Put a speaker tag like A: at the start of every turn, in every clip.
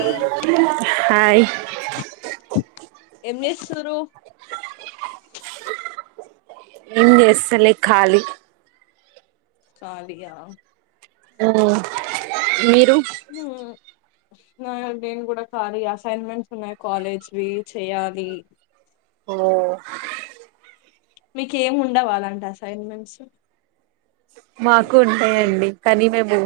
A: ఏం
B: హాయ్
A: ఏమ్ చేస్తురు
B: ఏం చేస్తలే ఖాళీ
A: ఖాళీయా
B: ఓ మీ హలో
A: నేను కూడా కాలి అసైన్మెంట్స్ ఉన్నాయి కాలేజ్ వి చేయాలి
B: ఓ
A: మీకు ఏం ఉండవా అలాంటి అసైన్మెంట్స్
B: మాకు ఉంటాయండి కానీ మేము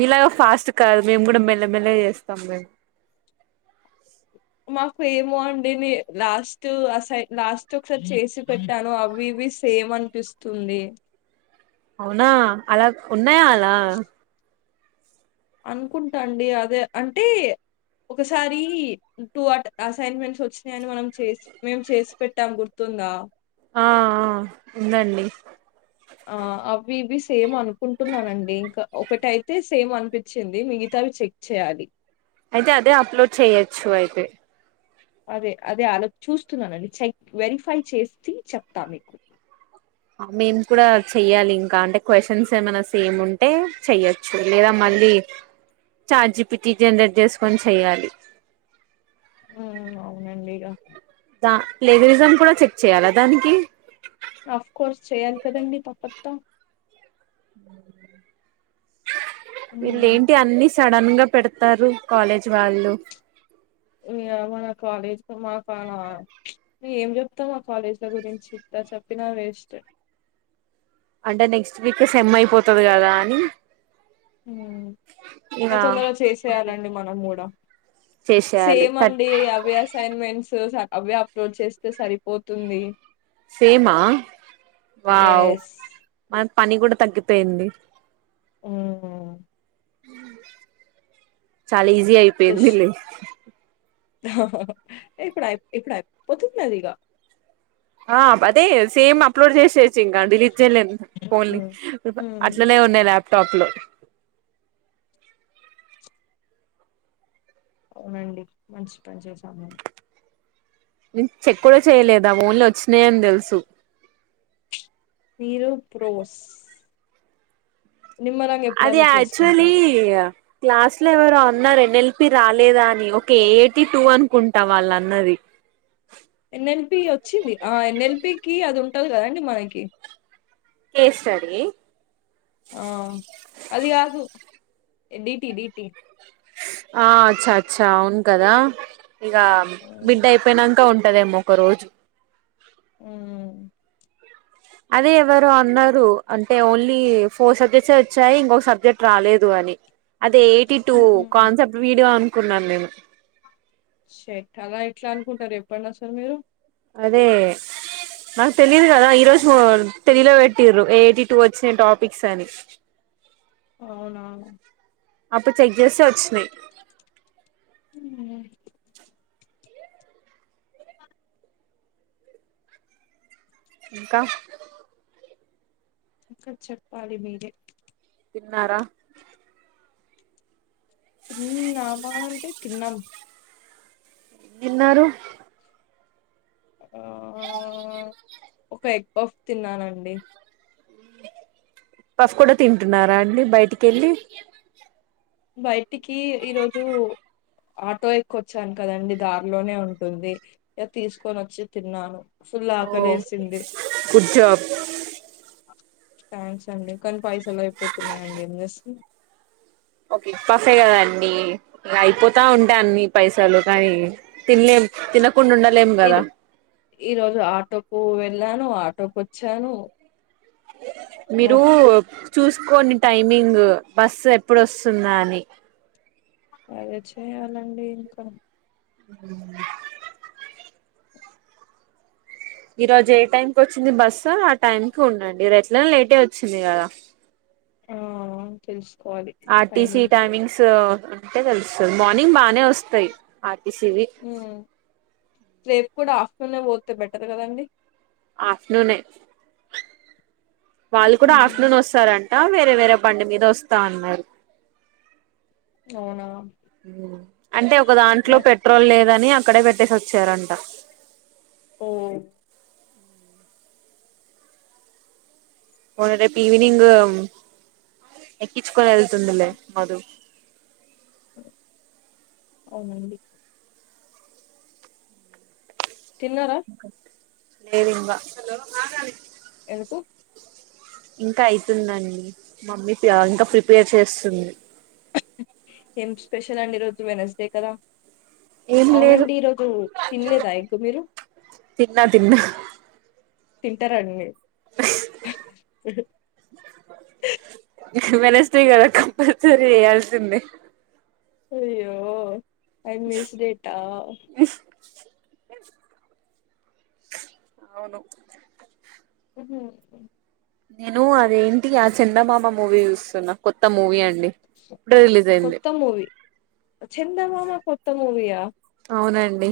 B: మిలా గా ఫాస్ట్ కాదు మేము కూడా మెల్లమెల్లగా చేస్తాం మేము
A: మాకు ఏమో అండి నీ నా లాస్ట్ అసై లాస్ట్ ఒకసారి చేసి పెట్టాను అవి ఇవి సేమ్ అనిపిస్తుంది
B: అవునా అలా ఉన్నాయా అలా
A: అనుకుంటాండి అదే అంటే ఒకసారి టూ అసైన్మెంట్స్ వచ్చినాయని మనంసి మేము చేసి పెట్టాం గుర్తుందా
B: ఆ ఉందండి
A: ఆ అవి ఇవి సేమ్ అనుకుంటున్నానండి ఇంకా ఒకటైతే సేమ్ అనిపించింది మిగతా అవి చెక్ చేయాలి
B: అయితే అదే అప్లోడ్ చేయొచ్చు అయితే
A: అదే అదే అలా చూస్తున్నానండి చెక్ వెరిఫై చేస్త చెప్తాను మీకు
B: మేము కూడా చెయ్యాలి ఇంకా అంటే క్వ్చన్స్ ఏమైనా సేమ్ ఉంటే చెయ్యచ్చు చూడలేదా మళ్ళీ చార్జి పిటి జనరేట్ చేసుకొని చెయ్యాలి
A: ఉ అవునండి ఇక
B: దా ప్లేగరిజం కూడా చెక్ చేయాలా దానికి
A: ఆఫ్ కోర్స్ చేయాలి కదండి తప్పగా
B: అ ఇల్
A: హ్మ్.
B: ఏంటి అన్ని స నన్గా పెడతారు కాలేజ్ వాళ్ళు
A: మన కాలేజ్ మాకు ఏం చెప్తా మా కాలేజీ గురించి చెప్పినా వేస్ట్
B: అంటే నెక్స్ట్ వీక్ సమ్ అయిపోతుది కదా అని ఇగ
A: ఏ తొందరగా చేసేయాలండి మనం కూడా
B: చేసేయాలి
A: సేమ్
B: థర్డ్
A: అండి అవి అసైన్మెంట్స్ అవి అప్లోడ్ చేస్తే సరిపోతుంది
B: సేమా వావ్
A: యెస్.
B: మ పని కూడా తగ్గిపోయింది
A: ఓ
B: చాల అయిపోయింది
A: ఇప్పుడుయి ఇప్పుడయి పొద్తుతున్నదిగ
B: ఆ అదే సేమ్ అప్లోడ్ చేస్తే ఇంకా డిలీట్ చేయలేదు ఫోన్
A: హ్మ్. హ్మ్.
B: అట్లనే ఉన్నాయి ్యాప్ తప్పులు
A: అవునండి మంచి పని చేసాము మేము
B: చెక్ కూడా చేయలేదా ఓన్లు వచ్చినాయని తెలుసు
A: మీరు బోస్ నిమ్మరాంగా
B: అది
A: ఎప్పుడన్నా
B: యాక్చువల్లీ
A: చేసుకుంటారు
B: క్లాస్ లో ఎవరు అన్నారు ఎన్ఎల్పి రాలేదా అని ఒక ఏటి టూ అనుకుంటా వాళ్ళు అన్నది
A: ఎన్ఎల్పి వచ్చింది ఆ ఎన్ఎల్పికిి అది గా రెం మనకి
B: కేసడి
A: ఆ అది దు డీటి డీటి
B: ఆ అచ్చా అచ్చా అవును కదా ఇక
A: హ్మ్.
B: బిడ్ అయిపోయినాంక ఉంట ఉంటదేమో ఒక రోజు
A: ఉ
B: అదే ఎవరు అన్నారు అంటే ఓన్లీ ఫోర్ సబ్జెక్ట్స్ వచ్చాయి ఇంకొక సబ్జెక్ట్ రాలేదు అని అదే ఎయిటి టూ
A: హ్మ్.
B: కాన్సెప్ట్ వీడియోను కున్నాను నేను
A: షెట్ అలా ఇట్లా అనుకుంటారు ఎప్పుడనా సార్ మీరు
B: అదే నాకు తెలియదు కదా ఈ రోజు తెదిలో పెట్టిర్రు ఎయిటి టూ వచ్చిన టాపిక్స్ అని
A: అవునా!
B: అప్పుడు చెక్ చేస్తే వచ్చినాయి
A: హ్మ్
B: కా
A: ఇంకా చెప్పాలి మీరే
B: తిన్నారా
A: తిన్నామా అంటే తిన్నం
B: దిన్నారు
A: ఆ ఒక ఎగ్ బఫ్ తిన్నానండి
B: పస్ కూడా తింటున్నారా అండి బయటికి వెళ్ళి
A: బయటికి ఈ ఈరోజు ఆటో ఎక్కొచ్చాను కదండి దారిలోనే ఉంటుంది ఇ తీసుకొని వచ్చి తిన్నాను ఫుల్
B: ఓ
A: ఆకలేసింది
B: గుడ్ జాబ్
A: థ్యాంక్స్ అండి కానీ పైసలు అయిపోతున్నాయండి ఏం చేస్తంది
B: ఇప్పసే కదండీ ఇ అయిపోతా ఉంటాయి అన్ని పైసలు కానీ తినలేం తినకుండా ఉండలేం కదా
A: ఈరో ఈ రోజు ఆటోకు వెళ్ళాను ఆటోకు వచ్చాను మా
B: మీరు చూసుకోండి టైమింగ్ బస్సు ఎప్పుడోస్తుందా అని
A: అదే చేయాలండి ఇంకా
B: మ్మ్ ఈ రోజు ఏ టైమ్ కి వచ్చింది బస్సు ఆ టైం కి ఉండండి రె ఎట్లనే లేటే వచ్చింది కదా
A: ఆ
B: ఆర్ టి సి టైమింగ్స్ అంటే తెలుస్తది మార్నింగ్ బానే వస్తాయి ఆ టి సి వి
A: మ్మ్ రేపు కూడా ఆఫ్టూనే పోతే బెటర్ కదండి
B: ఆఫ్టర్నూన్ ఏ వాళ్ళు కూడా ఆఫ్టర్నూన్
A: ఉమ్.
B: వస్తారన్ త వేరే వేరే పండు మీద వస్తా అన్నారు
A: అవునా
B: మ్మ్ అంటే ఒక దాంట్లో
A: నాకే
B: పెట్రోల్ లేదని అప్ అక్కడే పెట్టేసి వచ్చారంట
A: హ్మ్
B: మరి రేపు ఈవెనింగు ఎక్కించ్ క్కోని వెళ్తుందిలే మధు
A: అవునండి తిన్నారా
B: లేదు ఇంగా
A: ఎందుకు
B: ఇంకా అయితుందండి మమ్మీ ఇంకా ప్రిపేర్ చేస్తుంది
A: ఏం స్పెషల్ అండి ఈరోజు వెనస్డే కదా
B: ఏం లేదు
A: అవునండి ఈరోజు తినలేదా ఎగ్ మీరు
B: తిన్నా తిన్నా
A: తింటారండి మీరు ఎటు హూ
B: వెడ్నెస్డే కదా కంపల్సరీ ఏయాల్సిందే
A: అయ్యో వెడ్నెస్ డేటా
B: అవును
A: ఉహు
B: నేను అదేంటి ఆ చందమామ మూవీ చూస్తున్నా కొత్త మూవీ అన్
A: కొత్త మూవి వచ్చింది ఇంతలోనే కొత్త మూవీ యా
B: అవునండి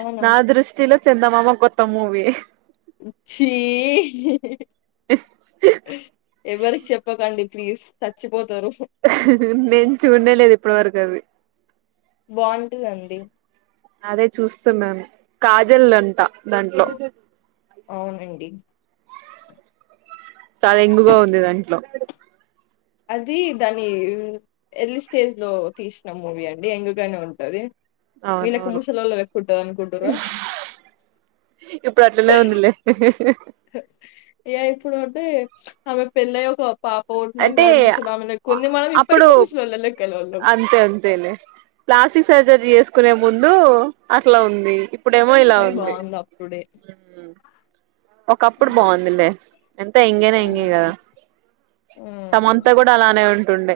A: అవునా
B: నా దృష్టిలో చందమామ కొత్త మూవీయే
A: చి ఎవరికి చెప్పకండి ప్లీజ్ చచ్చిపోతారు
B: నేను చూడనేలేదు ఇప్పటి వరకు అది
A: బాంటుందండి
B: అదే చూస్తున్నాను కాజల్ అంటా దాంట్లో
A: అవునండి
B: చాలా ఎంగుగా ఉంది దాంట్లో
A: అది దాని ఎర్లీ స్టేజ్ లో తీసిన మూవీ అండి యంగ్ గానే ఉంటది వీళ్ళకి
B: అవునవును
A: ముసలోళ్ళ లెక్క ఉంటది అనుకుంటుర్రా
B: ఇప్పుడు అట్లనే ఉందిలే
A: ఏ ఇప్పుడు అంటే అమె పెళ్లయి ఒక పాప
B: అంటే
A: పుట్టినంక ముసలామె లెక్క ఉంది మనం
B: అప్పుడు
A: ఇప్పటికీ ముసలోళ్ళ లెక్కనే ఉన్నం
B: అంతే అంతేలే ప్లాస్టిక్ సర్జరీ చేసు కునే ముందు అట్లా ఉంది ఇప్పుడేమో ఇలా
A: కానీ
B: ఉంది
A: బాగుంది అప్పుడే
B: ఒకప్పుడు బాగుందిలే ఎంత ఎంగేనా ఎంగే కదా
A: మ్మ్ మ్మ్
B: సమంతా కూడా అలానే ఉంటుండ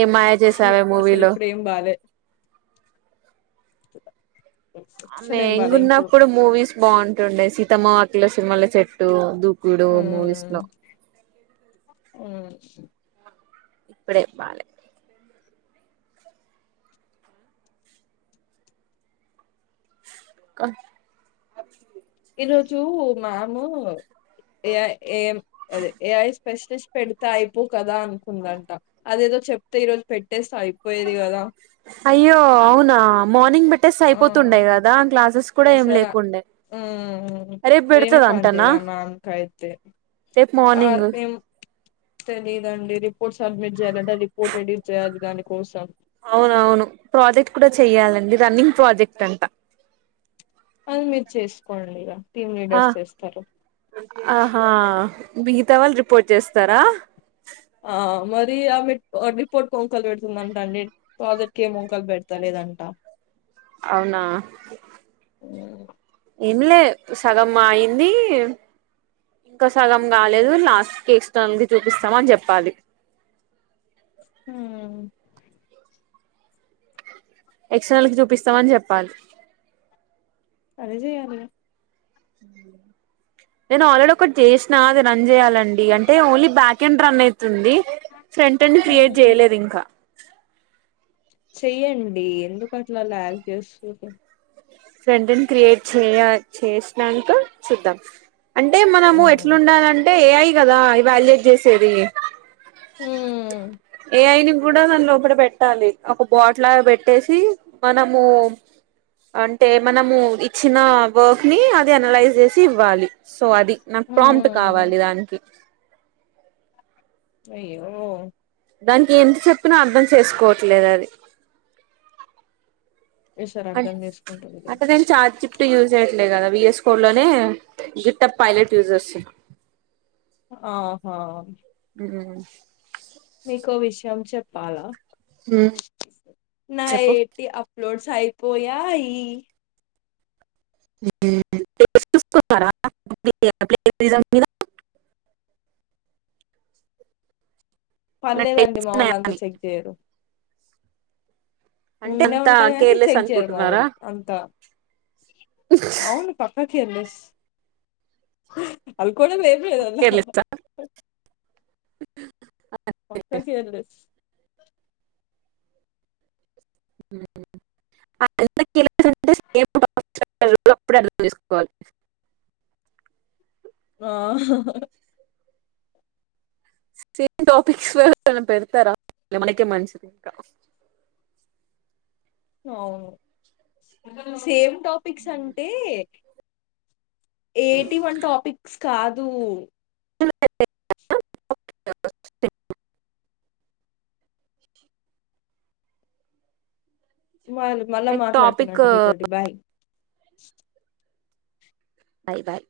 B: ఏ మాయ
A: ఛీ
B: చేసావే
A: అసలు
B: మూవీలో
A: ఇప్పుడు ఏం బాలే అసలు ఏం
B: మేంగ్
A: బాలే ఇప్పుడు
B: ఉన్నప్పుడు మూవీస్ బాగుంటుండే సీతమ్మ వా లోసినిమాలు చెట్టు దూకుడు మూవీస్
A: మ్మ్
B: లో
A: మ్మ్
B: ఇప్పుడే చెప్పాలి క
A: ఈరోజు మాము ఏఐ ఏయం అదే ఏఐ స్పెషలిస్ట్ పెడితే అయిపో కదా అనుకుందంట అదేదో చెప్తే ఈ రోజు పెట్టేస్తే అయి
B: అయ్యో అవునా మార్నింగ్ బట్
A: ఆ
B: ఏం
A: అసల
B: లేకుండే
A: ఆ ఆ
B: రేపు
A: వేరే పని
B: పెడతదంటనా
A: చేదాం మ్యామ్కైతే
B: రేపు
A: ఆ
B: మార్నింగ్
A: ఏం తెలీదండి రి పోర్ట్ సబ్మిట్ చేయాలంటే ఆ రిపోర్ట్ ఎడిట్ చేయాలి దాని కోసం
B: అవునవును ప్రాజెక్ట్ కూడా చెయ్యాలండి రన్నింగ్ ప్రాజెక్ట్ అంట
A: అది మీరు చేస్కోండిగా
B: ఆ ఆహా మిగతా వాళ్ళు రిపోర్ట్ చేస్తారా
A: అది మరి ఆ రిపోర్ట్ వంకలు పెడుతుందంట అండి పాజిట్ ఏమో వంకలు పెడతా లేదంట
B: అవునా
A: మ్మ్
B: ఏమి లే సగం అయింది ఇంకా సగం కాలేదు లాస్ట్ కి [unintelligible] చూపిస్తాం అని చెప్పాలి
A: మ్మ్
B: ఎక్స్టర్నల్ కి చూపిస్తామని చెప్పాలి
A: అదే చెయ్యాలి ఇగ
B: నేను ఆల్రెడీ ఒక్ కటి చేసినా అది రన్ చేయాలన్ అడి అంటే ఓన్లీ బ్యాకెండ్ రన్ అయి తుంది సెంటెన్స్ క్రియేట్
A: హ్మ్
B: చేయలేదు ఇంకా
A: చెయ్యండి ఎందుకు అట్లా ల్యాగ్ చేస్సురు
B: ఫ్రంట్ ఎండ్ క్రియేట్ చేయ చేసినంకా చూద్దాం అంటే మనము
A: హ్మ్
B: ఎట్లుండాలంటే ఏ ఐ కదా ఎవల్యూట్ చేసేది
A: హ్మ్
B: ఎ ఐ నీ కూడా దాని లోపట పెట్టాలి ఒక బాట్లా పెట్టేసి మనము అంటే మనము ఇచ్చిన వర్క్ ని అది అనలైజ్ చేసి ఇవ్వాలి సో అది నాకు ప్రాంమ్ట్
A: హ్మ్
B: కావాలి దానికి
A: అయ్యో
B: దానికి ఎంత చెప్పినా అర్ధం చేసుకోవట్లేదు అది
A: ఈసారి
B: అం
A: అర్థం చేసుకుంటదిలే
B: అంటే నేను చాట్ జిపిటి యూజ్ చేయట్లేదు కదా విఎస్ కోడ్ లోనే గిత్త పైలట యూస్ చేస్తున్న
A: ఆహా
B: హూమ్
A: మీకో విషయం చెప్పాలా
B: చెప్పు
A: నైటీ అప్ లోడ్స్ అయిపోయాయి
B: [inaudible]
A: పర్లేదండి
B: టెస్ట్
A: మా వాళ్ళ
B: ఉన్నాయా
A: అంతా
B: అని
A: చెక్ చేయరు
B: అంటే
A: ఉండే
B: అంత
A: ఉంటాయి కానీ
B: కేర్లెస్
A: చెక్ చేయరు మా
B: అనుకుంటున్నారా
A: వాళ్ళు అంతా అవును పక్క [unintelligible]
B: [inaudible]
A: పక్క కేర్ లెస్
B: [inaudible]
A: ఆహా
B: సేమ్ టాపిక్స్ పెడతారా మనకే మంచిది ఇంకా
A: అవును సేమ్ టాపిక్స్ అంటే ఏటీ వన్ టాపిక్స్ కాదు
B: [inaudible]
A: మళ్ మళ్ళా
B: లైక్ టాపిక్
A: మాట్లాడతానండి మీతోటి బాయ్ [inaudible]
B: బాయ్ బాయ్